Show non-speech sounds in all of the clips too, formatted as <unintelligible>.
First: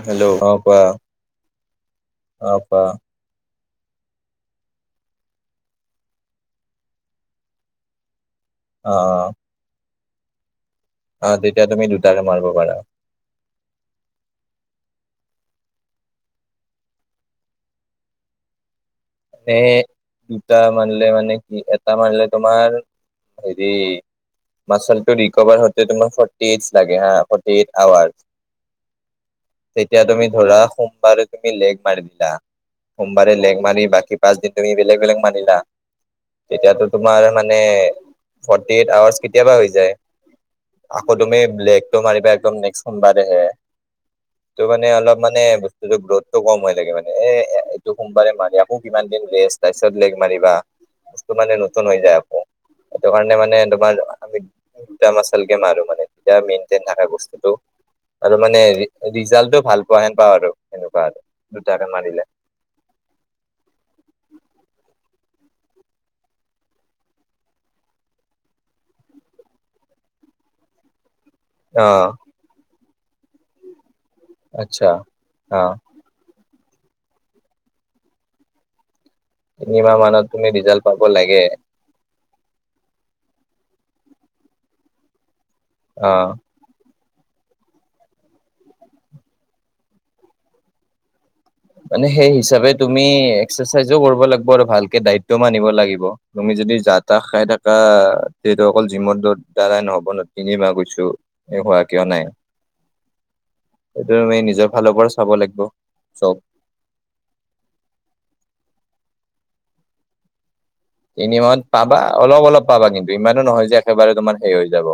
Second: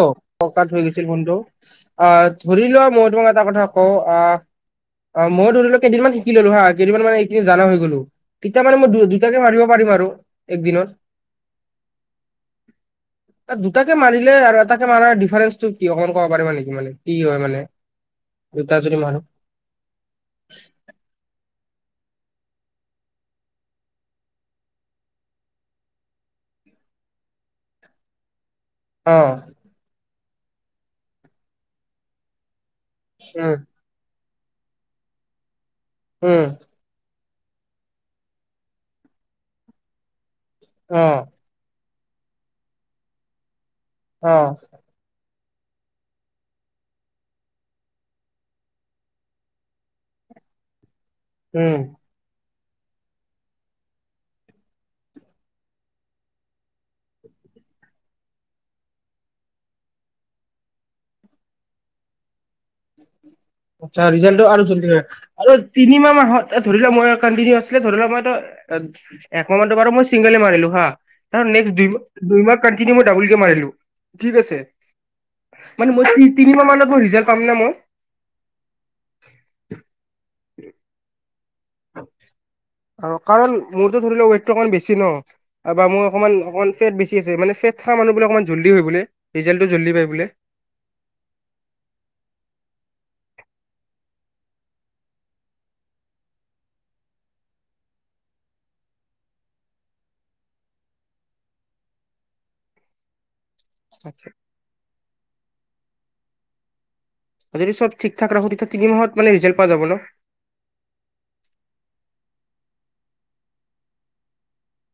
অ', hello কপা কোৱা ধৰি গৈছিল ফোনটো, অ', ধৰিলোৱা মই তোমাক এটা কথা অ, আ, মই ধৰি লওঁক কেইদিনমান শিকিলো ধৰা কেইদিনমান মানে এইখিনি জানা হৈ গ'লো। তেতিয়া মানে মই অ অ দু-দুটাকে মাৰিব পাৰিম আৰু একদিনত। অ', তেতিয়া তুমি দুটাকে মাৰিব পাৰা। দুটাকে মাৰিলে আৰ তাকে মানে ডিফাৰেন্সটো কি অকমান ক'ব পাৰিবা নেকি মানে কি হয় মানে, দুটা যদি মাৰোঁ। মানে, দুটা মাৰলি মানে কি এটা মাৰিলে তোমাৰ হেৰি মাচলটো ৰিকোভাৰ হওঁতে তোমাৰ ফ'ৰ্টি এইটছ লাগে হা ফ'ৰ্টি এইটছ আৱাৰ। অ'। তেতিয়া তুমি ধৰা সোমবাৰে তুমি লেগ মাৰি দিলা, সোমবাৰে উম লেগ মাৰি বাক পাচদিন তুমি বেলেগ বেলেগ মাৰিলা, উম তেতিয়াতো তোমাৰ মানে ফ'ৰ্টি এইট আৱাৰ্চ কেতিয়াবা হৈ যায়, অ আকৌ তুমি লেগটো মাৰিবা একদম নেক্স সোমবাৰেহে, অ ত' মানে অলপ মানে <unintelligible> গ্ৰথটো কম হয় থাকে মানে এ-এ-এইটো সোমবাৰে মাৰি আকৌ কিমান দিন ৰেষ্ট তাৰপিছত লেগ মাৰিবা। <unintelligible> মানে উম নতুন হৈ যায় আকৌ সেইটো কাৰণে মানে তোমাৰ আমি <unintelligible> মচলকে মাৰো মানে তেতিয়া মেইনটেইন থাকে বস্তুটো। আৰু মানে ৰি-ৰিজাল্টো ভাল পোৱা হেন পাওঁ আৰু সেনেকুৱা আৰু, দুটাকে মাৰিলে। আচ্ছা ৰিজাল্টো আৰু জল্দি হৈ। আৰু তিনিমাহ মাহত এ, ধৰি লোৱা মই কনটিনিউৱাছলি ধৰি লোৱা মই একমাহ মান বাৰু মই চিংগলে মাৰিলোঁ হা। ধৰা নেক্সট অ দুই- দুই মাহ কণ্টিনি ডাবুল কে মাৰিলোঁ ঠিক আছে, আচ্ছা অ মানে মই তি তিনি মানত ৰিজাল্ট পাম নে মই? তিনিমাহ মানত তুমি ৰিজাল্ট পাব লাগে। কাৰণ মোৰতো ধৰি লোৱা ৱেটটো অকমান বেছি ন' বা মই অ অকমান অকমান ফেট বেছি আছে মানে ফেট থা মানুহবিলাকৰ অকমান জল্দি হয় বোলে, ৰিজাল্টো জল্দি পাই বোলে। মানে সেই হিচাপে তুমি এক্সাৰচাইজও কৰিব লাগিব আৰু ভালকে ডাইটটো মানিব লাগিব। তুমি যদি যা তা খাই থাকা তেহতু অকল জিমৰ দ-দ্বাৰাই নহ'ব ন' তিনি মাহ গৈছোঁ। এই হোৱা কিয় নাই। <unintelligible> সেইটো আমি নিজৰ ফালৰ পৰা চাব লাগবো চব। <unintelligible> চব ঠিক ঠাক ৰাখোঁ তেতিয়া তিনি মাহত মানে ৰিজাল্ট পোৱা যাব ন'। তিনি মাহত পাবা অলপ অলপ পাবা কিন্তু ইমানো নহয় যে একেবাৰে তোমাৰ সেই হৈ যাব।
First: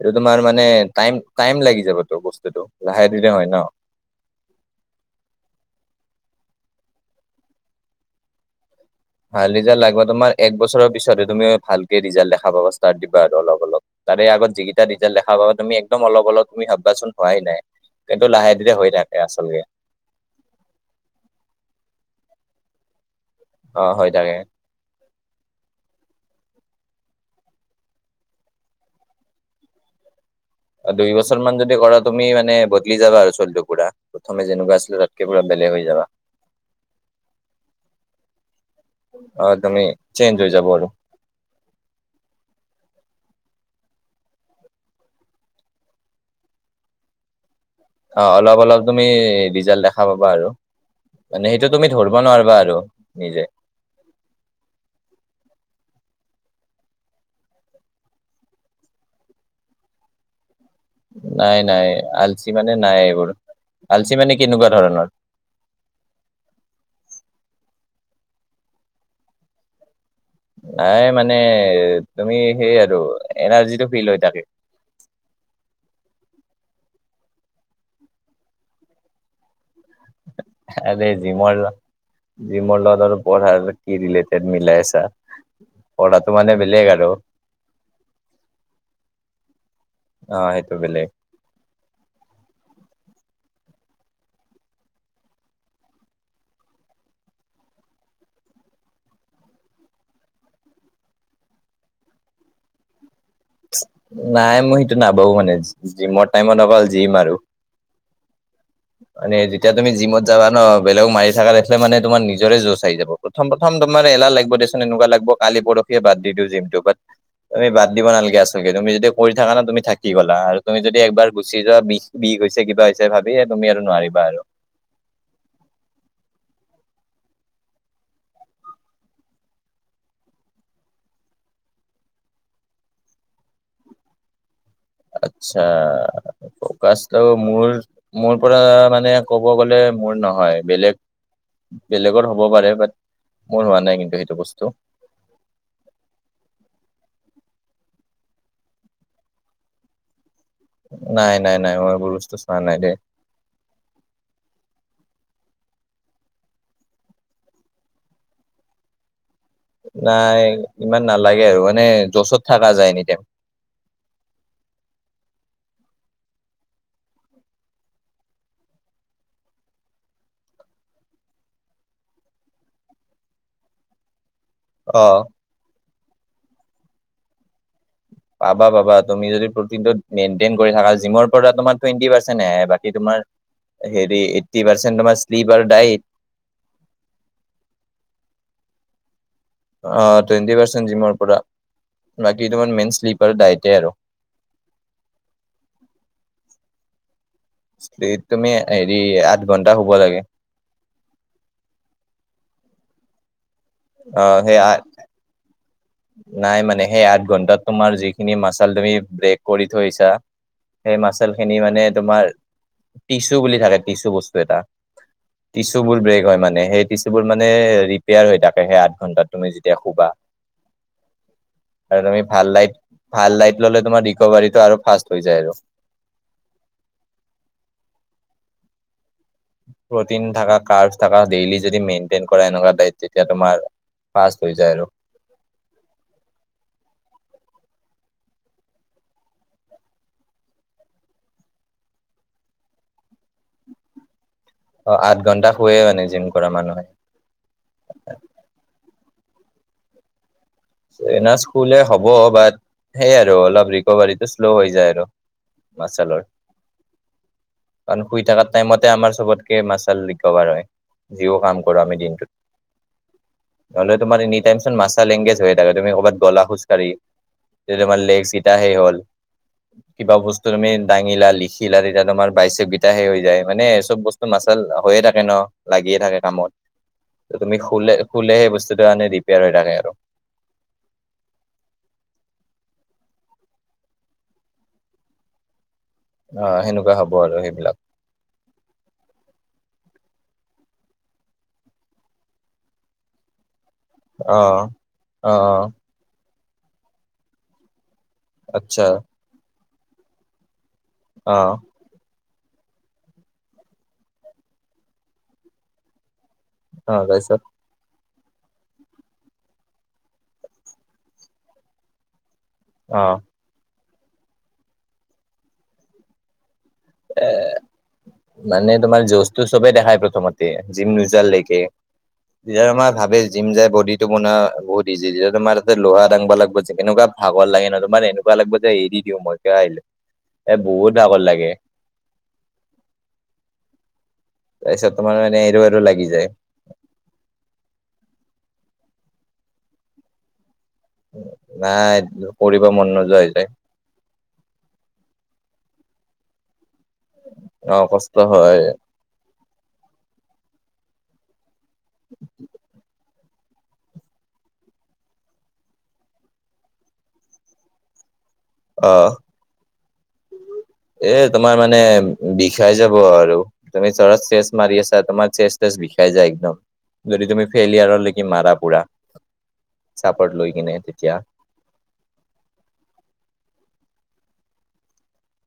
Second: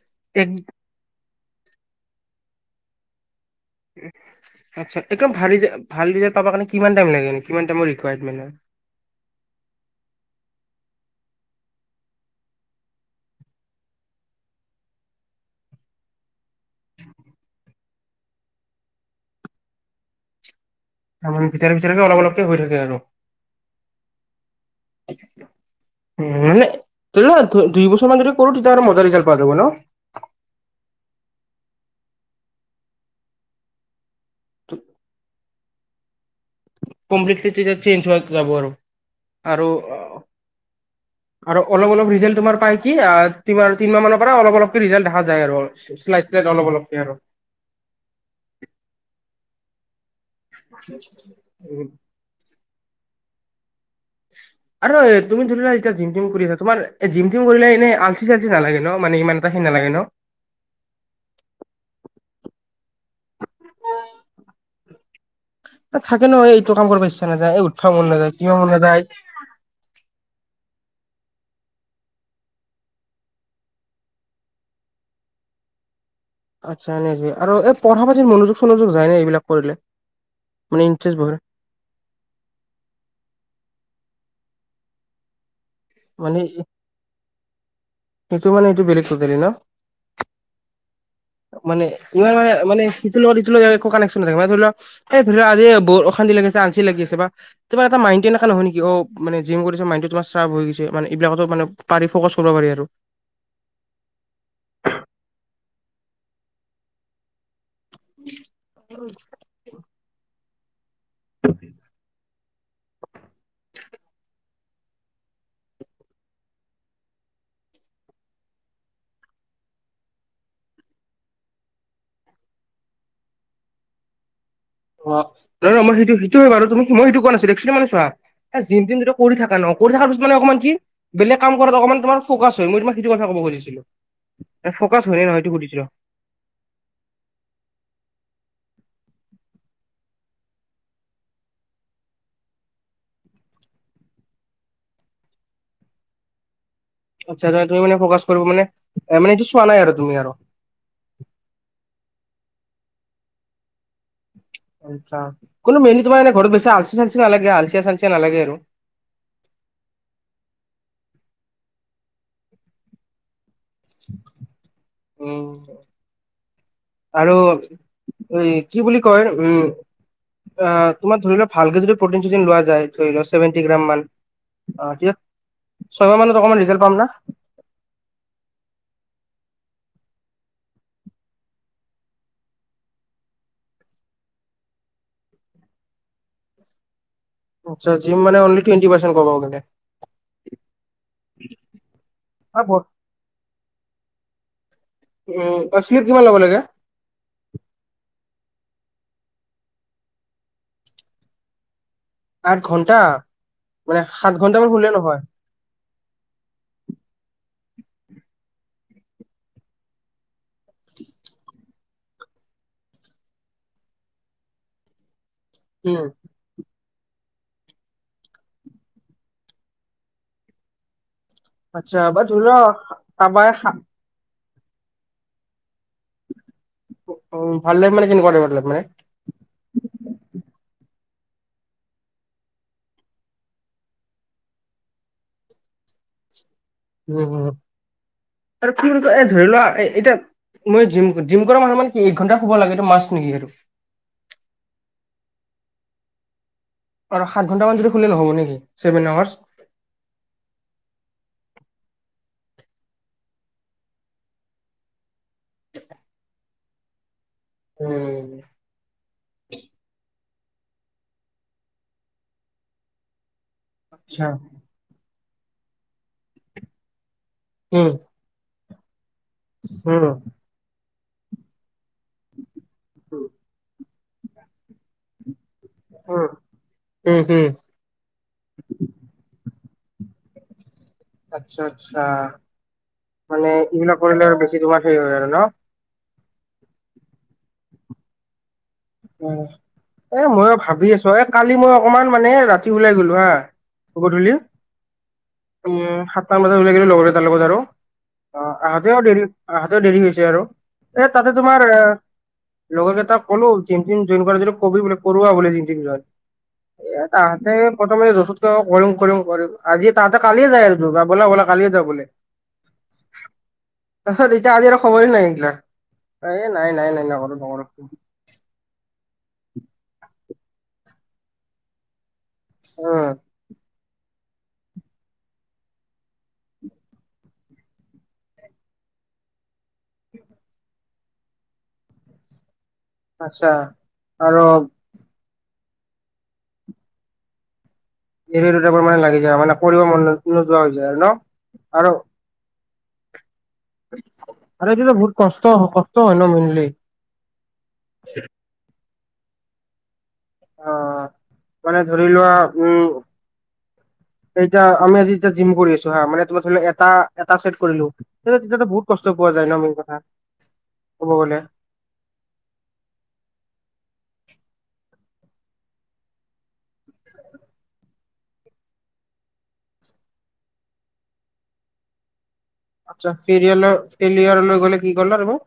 এইটো তোমাৰ এক মানে টাইম টাইম লাগি যাবতো বস্তুটো, লাহে ধীৰে হয় ন'। আচ্ছা একদম ভাল ৰিজা ভাল ৰিজাল্ট পাবা কাৰণে কিমান টাইম লাগে নো, কিমান টাইমৰ ৰিকুৱায়াৰমেণ্ট হয়। ভাল ৰিজাল্ট লাগবা তোমাৰ এক বছৰৰ পিছতহে তুমি ভালকে ৰিজাল্ট দেখা পাবা ষ্টাৰ্ট দিবা আৰু অলপ অলপ। তাৰে আগত যিকেইটা ৰিজাল্ট দেখা পাব তুমি একদম অলপ অলপ তুমি ভাববা চোন হোৱাই নাই। কিন্তু লাহে ধীৰে হৈ থাকে আচলকে। উম, ভিতৰকে ভিতৰকে অলপ অলপকে হৈ থাকে আৰু। অ' হয় তাকে। <unintelligible> <unintelligible> দুই বছৰ মান যদি কৰোঁ তেতিয়াহ'লে মজা ৰিজাল্ট পোৱা যাব ন'। অ' দুই বছৰ মান যদি কৰা তুমি মানে বদলি যাবা আৰু চলটো পুৰা, প্ৰথমে যেনেকুৱা আছিলা তাতকে পুৰা বেলেগ হৈ যাবা। কমপ্লিটলি তেতিয়া চেঞ্জ হোৱা যাব আৰু, অ আৰু তুমি চেঞ্জ হৈ যাব আৰু। আৰু অলপ অলপ ৰিজাল্ট তোমাৰ পাই কি আ' তিমা তিনমাহ মানৰ পৰা অলপ অলপকে ৰিজাল্ট দেখা যায় আৰু। শ্লাইড শ্লাইড অলপ অলপকে আৰু। অ' অলপ অলপ তুমি ৰিজাল্ট দেখা পাবা আৰু, মানে সেইটো উম, তুমি ধৰ <unintelligible> আৰু নিজে। <inaudible> আৰু এই তুমি ধৰি লোৱা এতিয়া জিম টিম কৰি আছা তোমাৰ এ, জিম টিম কৰিলে এনে আলচি চালচি নালাগে ন' মানে ইমান এটা সেই নালাগে ন'। নাই নাই আলচি মানে নাই এইবোৰ, আলচি মানে কেনেকুৱা ধৰণৰ। থাকে নহয় এইটো কাম কৰিব ইচ্ছা নাযায় এই উঠপা মন যায় কিয় মন নাযায়। নাই মানে তুমি সেই আৰু এনাৰ্জিটো ফিল হৈ থাকে। আচ্ছা <unintelligible> আৰু এই পঢ়া পাতিত মনোযোগ চনোযোগ যায় নে এইবিলাক কৰিলে। মানে আৰে ইণ্টাৰেষ্ট বহে জিমৰ, জিমৰ লগত আৰু পঢ়াৰ <unintelligible> কি ৰিলেটেড মিলাই আছা। পঢ়াটো মানে বেলেগ আৰু সেইটো মানে এইটো বেলেগ <unintelligible> ন? অ সেইটো বেলেগ মানে ইমান, মানে মানে ইটোত লগত ইটো লগে একু কানেক্যন <unintelligible> এই ধৰি ল আজি বহুত অশান্তি লাগিআছে আলচি লাগিআছে বা তোমাৰ এটা মাইন্টটি এনেকা নহয় নেকি অ', মানে জিম কৰিছ মাইনন্টো তোমাৰ চাৰ্চফ হৈ গৈছে মানে এইবিলাকতো মানে পাৰি ফ'কাচ কৰিব পাৰি আৰু। নাই মই এইটো নাভাবোঁ মানে জিমৰ টাইমত অকল জিম আৰু। <inaudible> এতিয়া তুমি যাবা ন, বেলেগক মাৰি থাক দেখিলে মানে তোমাৰ নিজৰে জোছ আহি যাব প্ৰথম প্ৰথম তোমাৰ এলাহ লাগিব দেচু। এনেকুৱা লাগব কালি পৰহিয়ে বাদ দি দিওঁ জিমটো বাত তুমি বাদ দিব নালগে আচলকে, তুমি যদি কৰি থাকা না তুমি থাকি গলা আৰু তুমি যদি একবাৰ গুচি যোৱা বিছ বিষ হৈছে, কিবা হৈছে ভাবিয়ে তুমি আৰু নোৱাৰিবা আৰু। <unintelligible> এ জিন তিন কৰি থাকা ন, কৰি থাকা পিছত মানে অকমান কি বেলেগ কাম কৰাত অকমান তোমাৰ ফোকাছ হয় মই তোমাক সেইটো কথা ক'ব খুজিছিলো। এই ফোকাচ হয় নে নহয় সেইটো শুধিচিলো। প্ৰকাচ তো আৰু মোৰ মোৰ পৰা মানে ক'ব গ'লে মোৰ নহয় বেলেগ বেলেগৰ হ'ব পাৰে বাট মোৰ হোৱা নাই কিন্তু সেইটো বস্তু। আচ্ছা, তুমি মানে ফ'কাচ কৰিব মানে এ মানে এইটো চোৱা নাই আৰু তুমি আৰু নাই, নাই, নাই মই এইবোৰ বস্তু চোৱা নাই দেই। আচ্ছা, কোনো ঘৰত বেছি আলচি চালচি নালাগে আলচীয়া চালচিয়া নালাগে আৰু। নাই ইমান নালাগে আৰু মানে জোচত থাকা যায় এনি টাইম। উম। আৰু উ' কি বুলি কয় উম অ', তোমাৰ ধৰি লোৱা ভালকে যদি প্ৰটিন চটিন লোৱা যায়, ধৰি ছেভেন্টি গ্ৰামা মান অ', এতিয়া ছয় মাহ মানত অকমান ৰিজাল্ট পাম না। পাবা, পাবা তুমি যদি প্ৰটিন টোত মেইন্টেইন কৰি থাকা জিমৰ পৰা তোমাৰ টুৱেন্টি পাৰ্চেন্ট হে আহে বাকী তোমাৰ হেৰি এইট্টি পাৰ্চেণ্ট তোমাৰ শ্লিপ আৰু ডাইট আচ্ছা জিম মানে অনলী টুৱেন্টি পাৰ্চেন্ট পাব পাৰে। অ', টুৱেণ্টি পাৰ্চেণ্ট জিমৰ পৰা বাকী আ তোৰ হ'ল ব- মেইন শ্লিপাৰ ডাইটে আৰু। উ <unintelligible> ল'ব লাগে। এ তুমি হেৰি আঠ ঘন্টা শুব লাগে। আঠ ঘণ্টা, মানে অ সাত সেই ঘণ্টামান শুলে নহয়। নাই মানে হেই আঠ ঘন্টাত তোমাৰ যিখিনি মাচাল তুমি ব্ৰেক কৰি থৈছা। সেই মাচেল খিনি মানে তোমাৰ টিচু বুলি থাকে টিচু বস্তু এটা। টিচুবোৰ উম ব্ৰেক হয় মানে সেই টিচুবোৰ মানে ৰিপেয়াৰ হৈ থাকে সেই আঠ ঘণ্টাত তুমি যেতিয়া শুবা। আচ্ছা আৰু তুমি বা ধৰি ভাল লোৱা লাইট, ভাল কাবাই লাইট সা- ললে তোমাৰ ৰিকভাৰীটো আৰু ফাষ্ট হৈ যায় আৰু। উম, ভাল ডাইট, মানে কেনেকুৱা ডাইত মানে। প্ৰটিন থকা, কৰ্বছ থকা, ডেইলি যদি মেইন্টেইন কৰা এনেকুৱা ডাইত তেতিয়া তোমাৰ। ফাষ্ট হৈ যায় আৰু। উম, আৰু <unintelligible> এ ধৰি লোৱা এতিয়া মই জিম, জিম কৰা মানুহ মানে কি এক ঘণ্টা শুব লাগেতটো মাষ্ট নেকি আৰু। অ', আঠ ঘণ্টা শুুৱে মানে জিম কৰা মানুহে। আৰু সাত ঘণ্টামান যদি খুললে নহ'ব নেকি ছেভেন আৱাৰ্চ। চেভেন আৰ্বাচ, শুলে হ'ব বাট সেইয় আৰু অলপ ৰিকভাৰীটো শ্ল' হৈ যায় আৰু। মাল্ছৰ। <inaudible> কাৰণ শুই থকা টাইমতে আমাৰ চবতকে মাছাল ৰি কভাৰ হৈ, যিও কাম কৰো আমি দিন নহ'লে তোমাৰ আচ্ছা এনি টাইম মছাল এংগেজ হৈ থাকে তুমি ক'ৰবাত গ'লা খোজকাঢ়ি উম তোমাৰ লেগছগিটা সেই হ'ল। উম কিবা বস্তু তুমি দাঙিলা লিখিলা, তেতিয়া তোমাৰ বাইচকটাহে হৈ যায় মানে চব বস্তু মাচল হৈয়ে থাকে ন, লাগিয়ে থাকে উম কামত, উম উম তুমি শুলে শুলে সেই বস্তুটো, মানে ৰিপেয়াৰ হৈ থাকে আৰু। আচ্ছা আচ্ছা, মানে এইবিলাক কৰিলে আৰু বেছি তোমাৰ সেই হয় আৰু ন। অ', সেনেকুৱা হব আৰু সেইবিলাক। অ', এ, মইো ভাবি আছো এ, কালি মই অকমান মানে ৰাতি ওলাই গলো হা গধূলি, অ অ উম, সাটা বজ ওলাই গো লগৰ তাৰ লগত আৰু, অ' আচ্ছা আহাতেও দেৰি আহাতেও দেৰি হৈছে আৰু। এ, তাতে অ তোমাৰ, অ লগৰ কেইটাক ক'লো জইন কৰা যিটো কবি, কৰোৱা বোলে জট জই এই তাৰপিছত তাহাঁতে প্ৰথমে য ত, কৰিম, কৰিম, কৰিম আজি তাতে কালিয়ে যাই আৰু বলা ব'লা কালিয়ে যা বোলে। অ'। তাৰপিছত এতিয়া আজি আৰু খবৰয়ে নাই এ নাই এইগিলাক, এ নাই নাই এ নকৰো। মানে তোমাৰ জজটো চবে দেখাই প্ৰথমতে, জিম নোযাললৈকে, তেতিয়া তোমাৰ উম ভাবে জিম যাই বডিটো বনোৱা বহুত ইজি যে তোমাৰ তাতে লোহা ডাঙব লাগিব যে, কেনেকুৱা ভাগৰ লাগে ন তোমাৰ এনে কিবা লাগিব যে এৰি দিও মই কিয় আহিলো, এ বহুত ভাগৰ লাগে। আচ্ছা, আৰু তাৰপিছত তোমাৰ মানে এৰো এৰো লাগি যায়। এ, এৰো টাইপৰ মানে লাগি যায়, মানে কৰিব মন নোযোৱা হৈ যায় আৰু ন, নাই আৰু কৰিব মন নোযোৱা হৈ যায়। আৰু এইতটো বহুত কষ্ট, কষ্ট হয় ন মেইনলি। অ', কষ্ট হয়। অ', মানে ধৰি লোৱা, উম। এতিয়া আমি, আজি এতিয়া জিম কৰি আছো হা মানে তোমাৰ ধৰি এটা এটা ছেট কৰিলো। তেতিয়া তেতিয়াতো বহুত অ কষ্ট পোৱা যায় ন মেইন কথা। ক'ব এ, গ'লে তোমাৰ মানে, বিষাই যাব আৰু। তুমি চৰত চেচ মাৰি আছা, তোমাৰ চেচ তেচ বিষাই যায় একদম। যদি তুমি ফেইলিয়াৰলৈক মাৰা পুৰা, চাপৰত লৈ কিনে তেতিয়া আচ্ছা, ফেৰি, ফেৰিয়াৰ লৈ গ'লে কি কলা তুমি।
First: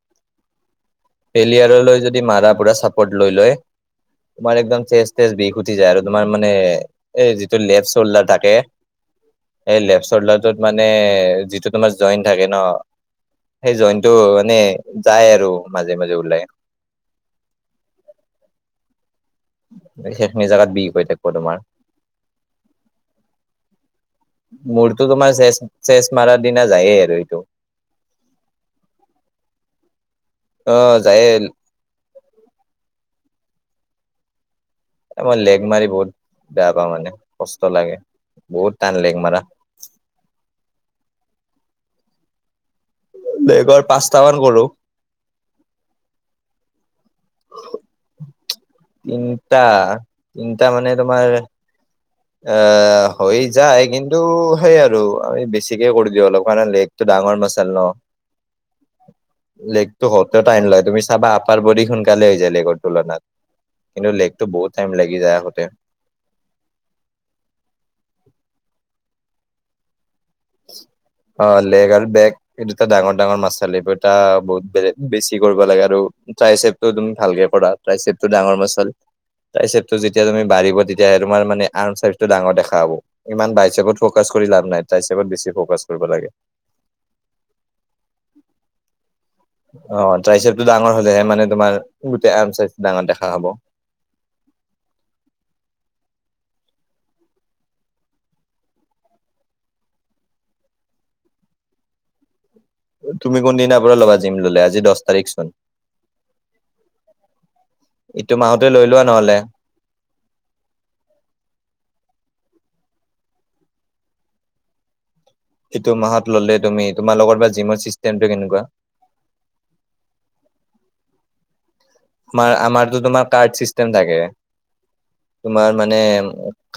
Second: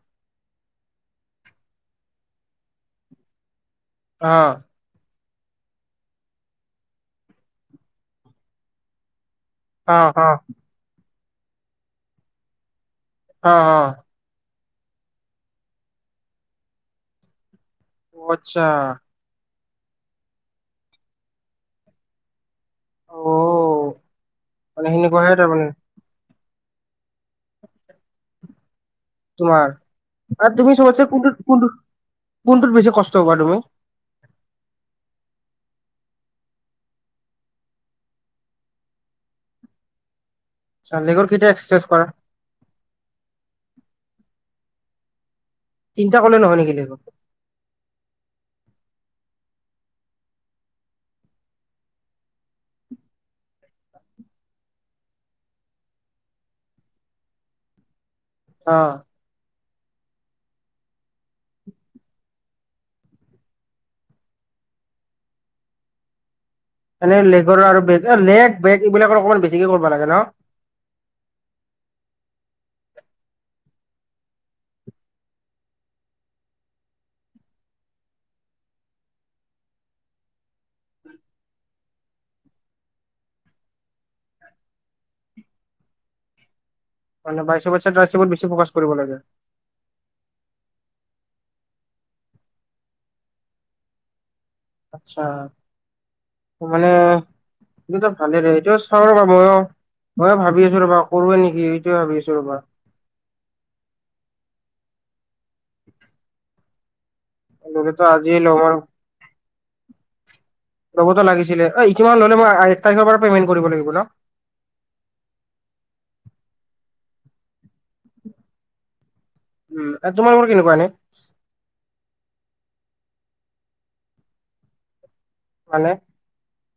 ফেলিয়াৰলৈ যদি মাৰা, পুৰা চাপৰ্ট লৈ লয়, অ তোমাৰ একদম চেষ্ট তেজ বিষ উটি যায় আৰু তোমাৰ মানে, এই যিটো লেফট চল্ডাৰ থাকে এই অ লেফ্ট অ চল্ডাৰটোত মানে, যিটো তোমাৰ জইন থাকে ন অ সেই জইনটো মানে যায় আৰু মাজে মাজে ওলাই। অ', আচ্ছা। সেইখিনি জাগাত বিষ হৈ থাকিব তোমাৰ। অ মানে মোৰটো তোমাৰ সেনেকুৱাহে চেচ, তাৰমানে চেষ মাৰাৰ দিনা যায়ে আৰু এইটো। তোমাৰ, আৰু তুমি অ ছব, যায়ে কোনটো, কোনটো কোনটোত, বেছি কষ্ট হব তুমি। এ মই লেগ মাৰি বহুত বেয়া পাওঁ, মানে কষ্ট লাগে, বহুত টান লেগ মাৰা। <unintelligible> কেতিয়া এক্াৰাইজ কৰা। বেগৰ পাঁচটামান কৰো। তিনিটা কলে নহয় নেকি বেগৰ? তিনিটা, তিনিটা মানে তোমাৰ এ হৈ যায়, কিন্তু সেই আৰু আমি বেছিকে কৰি দিওঁ অলপ কাৰণে লেক টো ডাঙৰ মাচাল ন। অ'। লেগতো হতে টাইন লয়, তুমি চাবা আপাৰ বডী সোনকালে হৈ যায় লেগৰ তুলনাত। কিন্তু লেকতটো বহুত টাইম লাগি যায় আহোতে। এনে লেগৰ আৰু বেগ লেগ বেগ এইবিলাক অকমান বেছিকে কৰিব লাগে ন? অ' লেগ আৰু বেক। এইটো এটা ডাঙৰ ডাঙৰ মাছ চাল এইিবোৰ এটা বহুত বে বেছি কৰিব লাগে আৰু ট্ৰাইচেপছটো তুমি ভালকে কৰা? ট্ৰাইচেপছটো ডাঙৰ মাসল ট্ৰাইচেপছটো যেতিয়া, তোমাৰ বাঢ়িব, তেতিয়া তোমাৰ মানে, আৰ্মচাইজটো ডাঙৰ দেখা হ'ব। ইমান বাইচেপত ফকাচ কৰি লাভ নাই। ট্ৰাইচেপত বেছি ফকাচ কৰিব লাগে। মানে, বাইচেপতছে, ট্ৰাইচপত ফকাচ কৰিব লাগে। অ'! ট্ৰাইচেপটো ডাঙৰ হ'লেহে মানে তোমাৰ, গোটেই আৰ্ম চাইজটো ডাঙৰ দেখা হ'ব। আচ্ছা! মানে, মোৰ যে ভালে লাগে! এতিয়াও চাওঁ ৰ'ব। মইয়ে ভাবি আছোঁ ৰ'বা, কৰোঁৱে নেকি, ‌সেইটোৱে ভাৱি আছোঁ ৰ'বা। তুমি কোনদিনাৰ পৰা ল'বা জিম ল'লে, আজি দহ তাৰিখ চোন? ল'লেতো এইটো আজিয়ে ল'ম মাহতে আৰু লৈ লোৱা নহ'লে? লবতো লাগিছিলে, ঐ, ইটো কিমান ল'লে মই, এক তাৰিখৰ পৰা পে'মেণ্ট কৰিব লাগিব ন'? ইটো মাহত ল'লে তুমি, তোমাৰ লগত বা জিমৰ চিষ্টেমটো কেনেকুৱা? উম, তোমাৰনো কেনেকুৱা এনে? আমাৰ, আমাৰতো তোমাৰ, কাৰ্ড চিষ্টেম থাকে। তোমাৰ মানে,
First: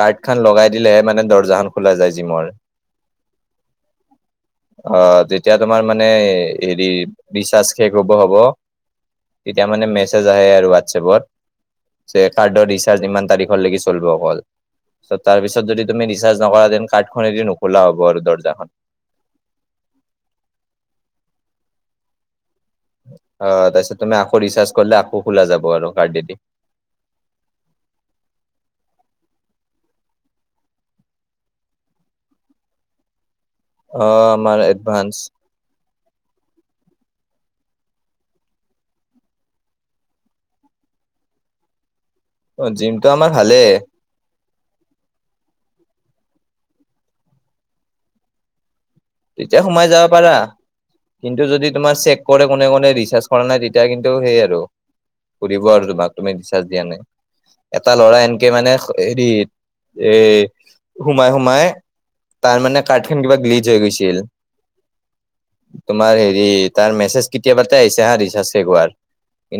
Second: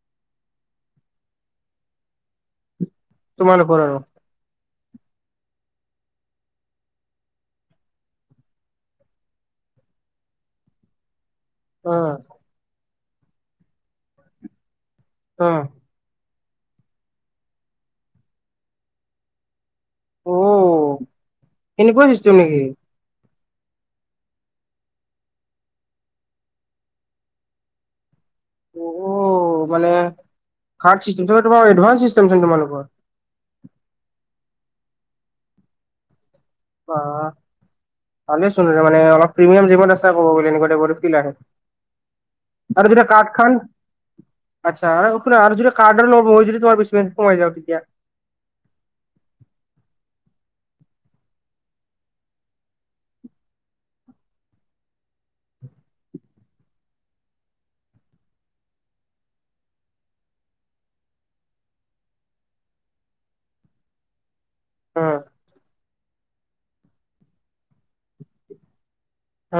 কাৰ্ড খন লগাই দিলেহে, মানে, দৰ্জা খন খোলা যায় জিমৰ। তোমালোকৰ? অ'! যেতিয়া তোমাৰ মানে, হেৰি, ৰিচাৰ্জ শেষ হ'ব, হ'ব, তেতিয়া মানে, মেচেজ মেছেজ যাই আৰু হোৱাটছএপত। অ', চাগে, কাৰ্ডৰ ৰিচাৰ্জ ইমান তাৰিখৰ লৈকে, চলিব অকল। তাৰপিছত অ', যদি, তুমি ৰিচাৰ্জ নকৰা, দেন কাৰ্ডখনে দি নোখোলা হ'ব আৰু দৰ্জাখন। অ'! এনেকুৱা চিষ্টেম নেকি? অ'! তাৰপিছত তুমি, আকৌ ৰিচাৰ্জ কৰিলে, আকৌ, খোলা যাব আৰু কাৰ্ডে দি। অ'! মানে, কাৰ্ড চিষ্টেমটো তোমাৰ, এডভান্স চিষ্টেমচোন তোমালোকৰ? অ'? আমাৰ এডভান্স। অ'! ভালেচোন, মানে অলপ, প্ৰিমিয়াম জিমৰ আছা ক'ব গ'লে। এনেকুৱা টাইপৰনো কি লাগে? অ', আৰু যেতিয়া, জিমটো আমাৰ কাৰ্ডখন ভালেই আচ্ছা! আৰু যদি কাৰ্ডৰ লগত, মইয়ো যদি তোমাৰ, বিজনেছত সোমাই যাওঁ তেতিয়া। তেতিয়া সোমাই যাব পাৰা? কিন্তু যদি, তোমাৰ চেক কৰে, কোনে-কোনে, ৰিচাৰ্জ কৰা নাই, তেতিয়া কিন্তু সেই আৰু সুধিব আৰু তোমাক তুমি ৰিচাৰ্জ দিয়া নাই। এটা ল'ৰাই, এনকে মানে হেৰি, এ, সোমাই-সোমাই তাৰমানে, কাৰ্ডখন কিবা, গ্লিজ হৈ গৈছিল। অ'! তোমাৰ হেৰি, তাৰ মেছেজ কেতিয়াবাতে আহিছে, ৰিচাৰ্জ শেষ হোৱাৰ।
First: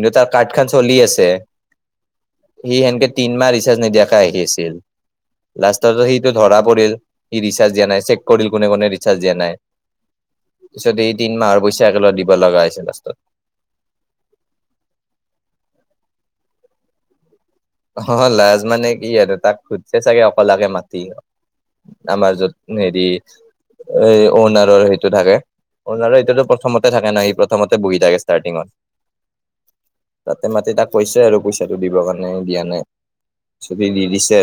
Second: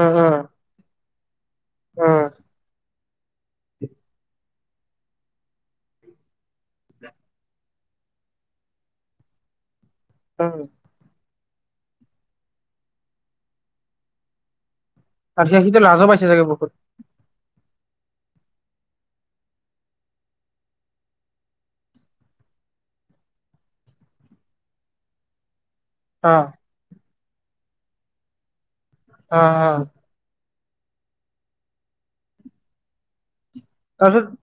উম, তাৰ উম, কাৰ্ড খন চলি আছে। উম, সি সেনকে, তিনমাহ ৰিচাৰ্জ নিদিয়াকে আহি আছিল। লাষ্টত, সিটো ধৰা পৰিল। সি ৰিচাৰ্জ দিয়া নাই, চেক কৰিল, কোনে-কোনে ৰিচাৰ্জ দিয়া নাই। অ'! পিছত, এই তিনি মাহৰ পইচা, একেলগ দিব লগা হৈছে লাষ্টত। আৰু সি সিটো লাজো পাইছে চাগে, বহুত। অ'! লাজ মানে, কি আৰু তাক, খুজিছে চাগে, অকলিয়াকে মাতি। আমাৰ, য'ত হেৰি, এই, অউনাৰৰ সেইটো, থাকে। তাৰে, এইটোতো অ', প্ৰথমতে থাকে ন'। সি, প্ৰথমতে বহি থাকে, ষ্টাৰ্টিঙত। অ' অ'! তাতে, মাতি তাক কৈছে আৰু পইচাটো দিবৰ কাৰণে, দিয়া নাই। যদি, দি তাৰপিছত দিছে আৰু।